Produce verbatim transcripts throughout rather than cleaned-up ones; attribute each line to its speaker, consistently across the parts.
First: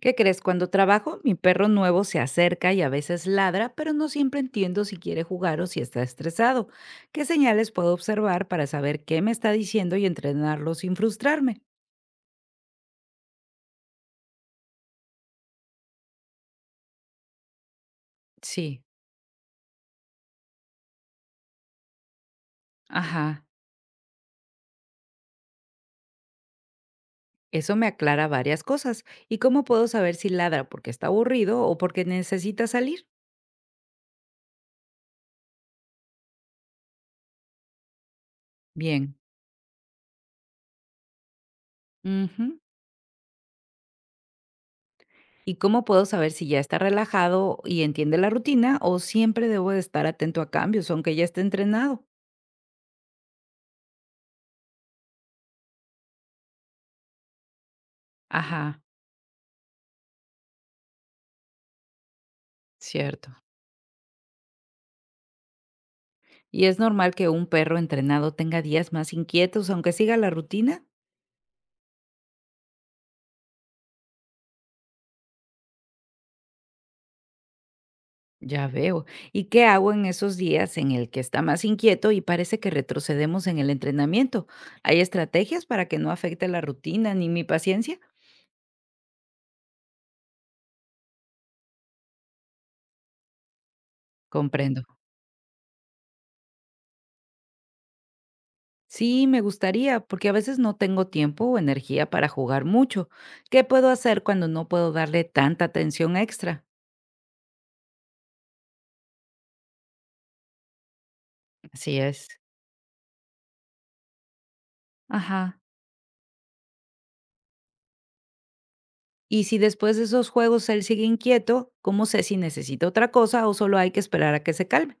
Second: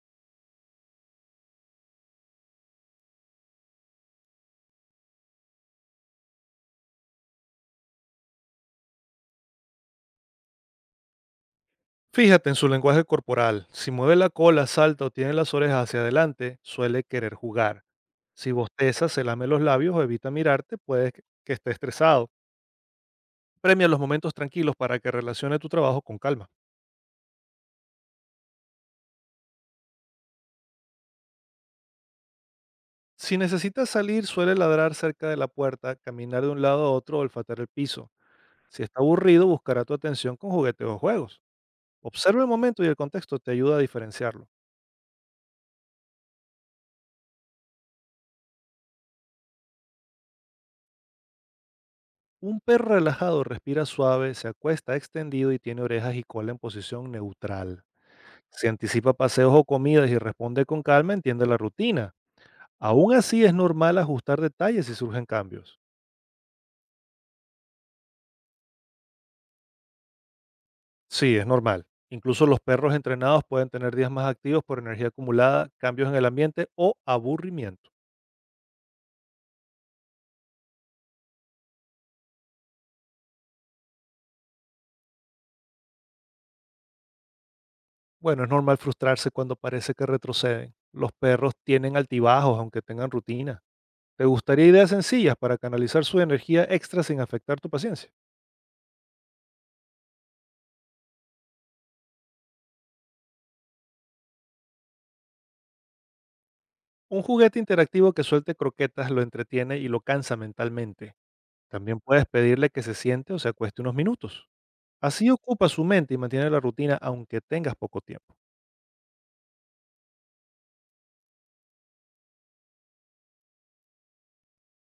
Speaker 1: ¿Qué crees? Cuando trabajo, mi perro nuevo se acerca y a veces ladra, pero no siempre entiendo si quiere jugar o si está estresado. ¿Qué señales puedo observar para saber qué me está diciendo y entrenarlo sin frustrarme?
Speaker 2: Fíjate en su lenguaje corporal. Si mueve la cola, salta o tiene las orejas hacia adelante, suele querer jugar. Si
Speaker 1: Sí,
Speaker 2: bosteza, se lame los labios o evita mirarte, puede que que esté estresado.
Speaker 1: ajá.
Speaker 2: Premia los momentos tranquilos para que relacione tu trabajo con calma.
Speaker 1: Eso me aclara varias cosas. ¿Y cómo puedo saber si ladra porque está aburrido o porque necesita salir?
Speaker 2: Si necesitas salir, suele ladrar cerca de la puerta, caminar de un lado a otro o olfatear el piso. Si está
Speaker 1: Bien.
Speaker 2: aburrido, buscará tu atención con juguetes o juegos. Observa el
Speaker 1: Ujú.
Speaker 2: momento y el contexto te ayuda a diferenciarlo.
Speaker 1: ¿Y cómo puedo saber si ya está relajado y entiende la rutina o siempre debo de estar atento a cambios, aunque ya esté entrenado?
Speaker 2: Un perro relajado respira suave, se acuesta extendido y tiene orejas y cola en posición neutral. Si
Speaker 1: Ajá,
Speaker 2: anticipa paseos o comidas y responde con calma, entiende la rutina. Aún
Speaker 1: cierto.
Speaker 2: así es normal ajustar detalles si surgen cambios.
Speaker 1: ¿Y es normal que un perro entrenado tenga días más inquietos aunque siga la rutina?
Speaker 2: Sí, es normal. Incluso los perros entrenados pueden tener días más activos por energía acumulada, cambios en el ambiente o aburrimiento.
Speaker 1: Ya veo. ¿Y qué hago en esos días en el que está más inquieto y parece que retrocedemos en el entrenamiento? ¿Hay estrategias para que no afecte la rutina ni mi paciencia?
Speaker 2: Bueno, es normal frustrarse cuando parece que retroceden. Los perros tienen altibajos aunque tengan rutina. ¿Te gustaría
Speaker 1: Comprendo.
Speaker 2: ideas sencillas para canalizar su energía extra sin afectar tu paciencia?
Speaker 1: Sí, me gustaría, porque a veces no tengo tiempo o energía para jugar mucho. ¿Qué puedo hacer cuando no puedo darle tanta atención extra?
Speaker 2: Un juguete interactivo que suelte croquetas lo entretiene y lo cansa mentalmente.
Speaker 1: Así
Speaker 2: También puedes
Speaker 1: es.
Speaker 2: pedirle que se siente o se acueste unos minutos. Así
Speaker 1: Ajá.
Speaker 2: ocupa su mente y mantiene la rutina aunque tengas poco tiempo.
Speaker 1: Y si después de esos juegos él sigue inquieto, ¿cómo sé si necesita otra cosa o solo hay que esperar a que se calme?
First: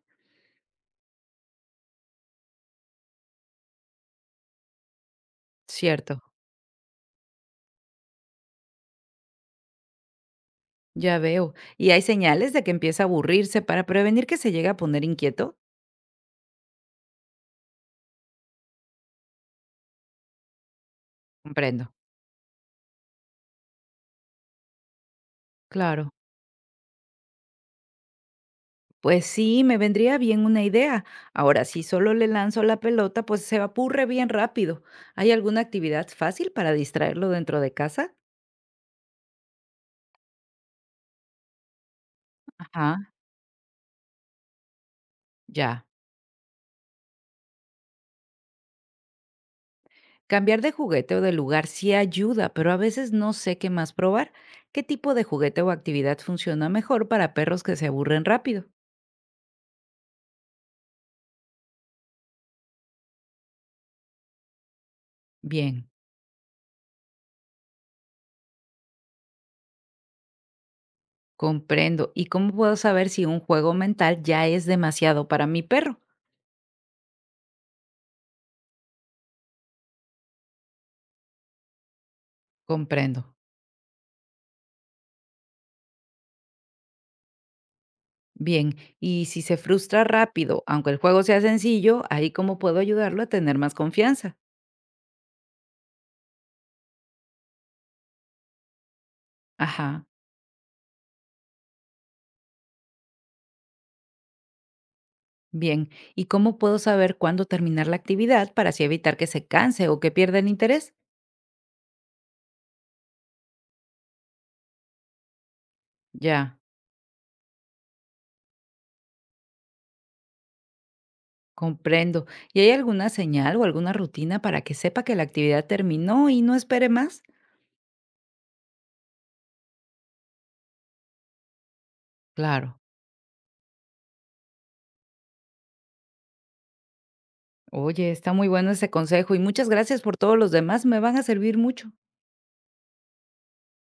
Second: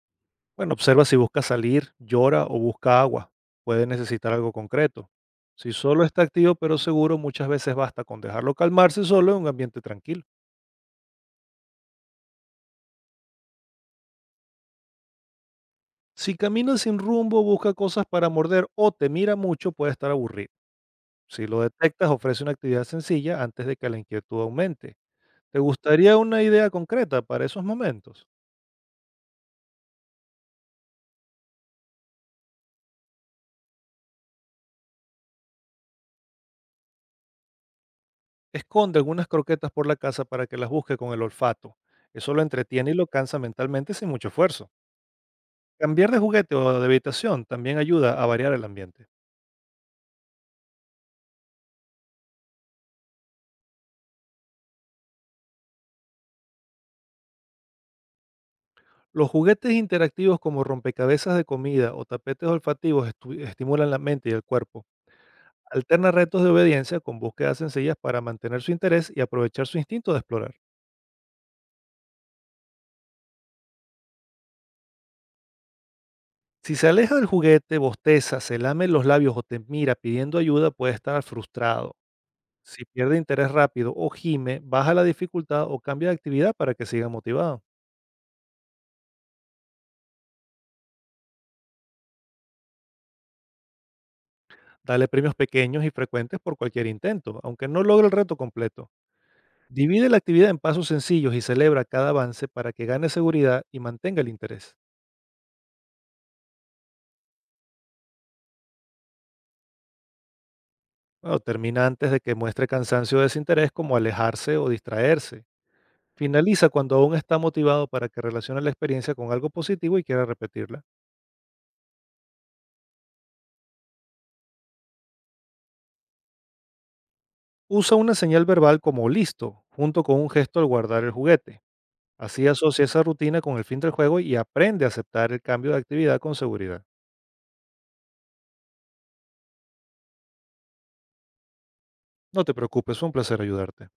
Speaker 2: Bueno, observa si busca salir, llora o busca agua. Puede necesitar algo concreto. Si solo
Speaker 1: Cierto,
Speaker 2: está activo pero seguro, muchas veces basta con dejarlo calmarse solo en un ambiente tranquilo.
Speaker 1: ya veo. ¿Y hay señales de que empieza a aburrirse para prevenir que se llegue a poner inquieto?
Speaker 2: Si camina sin rumbo, busca cosas para morder o te mira mucho, puede estar aburrido. Si lo
Speaker 1: Comprendo.
Speaker 2: detectas, ofrece una actividad sencilla antes de que la inquietud aumente. ¿Te
Speaker 1: Claro,
Speaker 2: gustaría una idea concreta para esos momentos?
Speaker 1: pues sí, me vendría bien una idea. Ahora, si solo le lanzo la pelota, pues se apurre bien rápido. ¿Hay alguna actividad fácil para distraerlo dentro de casa?
Speaker 2: Esconde algunas croquetas por la casa para que las busque con el olfato. Eso lo entretiene y lo
Speaker 1: Ajá,
Speaker 2: cansa mentalmente sin mucho esfuerzo.
Speaker 1: ya.
Speaker 2: Cambiar de juguete o de habitación también ayuda a variar el ambiente.
Speaker 1: Cambiar de juguete o de lugar sí ayuda, pero a veces no sé qué más probar. ¿Qué tipo de juguete o actividad funciona mejor para perros que se aburren rápido?
Speaker 2: Los juguetes interactivos como rompecabezas de comida o tapetes olfativos estu- estimulan la mente y el cuerpo.
Speaker 1: Bien,
Speaker 2: Alterna retos de obediencia con búsquedas sencillas para mantener su interés y aprovechar su instinto de explorar.
Speaker 1: comprendo. ¿Y cómo puedo saber si un juego mental ya es demasiado para mi perro?
Speaker 2: Si se aleja del juguete, bosteza, se lame los labios o te mira pidiendo ayuda, puede estar frustrado. Si pierde
Speaker 1: Comprendo.
Speaker 2: interés rápido o gime, baja la dificultad o cambia de actividad para que siga motivado.
Speaker 1: Bien, y si se frustra rápido, aunque el juego sea sencillo, ahí cómo puedo ayudarlo a tener más confianza.
Speaker 2: Dale premios pequeños y frecuentes por cualquier intento, aunque no logre el reto completo.
Speaker 1: Ajá,
Speaker 2: Divide la actividad en pasos sencillos y celebra cada avance para que gane seguridad y mantenga el interés.
Speaker 1: bien. ¿Y cómo puedo saber cuándo terminar la actividad para así evitar que se canse o que pierda el interés?
Speaker 2: Bueno, termina antes de que muestre cansancio o desinterés como alejarse o distraerse.
Speaker 1: Ya.
Speaker 2: Finaliza cuando aún está motivado para que relacione la experiencia con algo positivo y quiera repetirla.
Speaker 1: Comprendo. ¿Y hay alguna señal o alguna rutina para que sepa que la actividad terminó y no espere más?
Speaker 2: Usa una señal verbal como listo, junto con un gesto al guardar el juguete. Así
Speaker 1: Claro.
Speaker 2: asocia esa rutina con el fin del juego y aprende a aceptar el cambio de actividad con seguridad.
Speaker 1: Oye, está muy bueno ese consejo y muchas gracias por todos los demás, me van a servir mucho.
Speaker 2: No te preocupes, fue un placer ayudarte.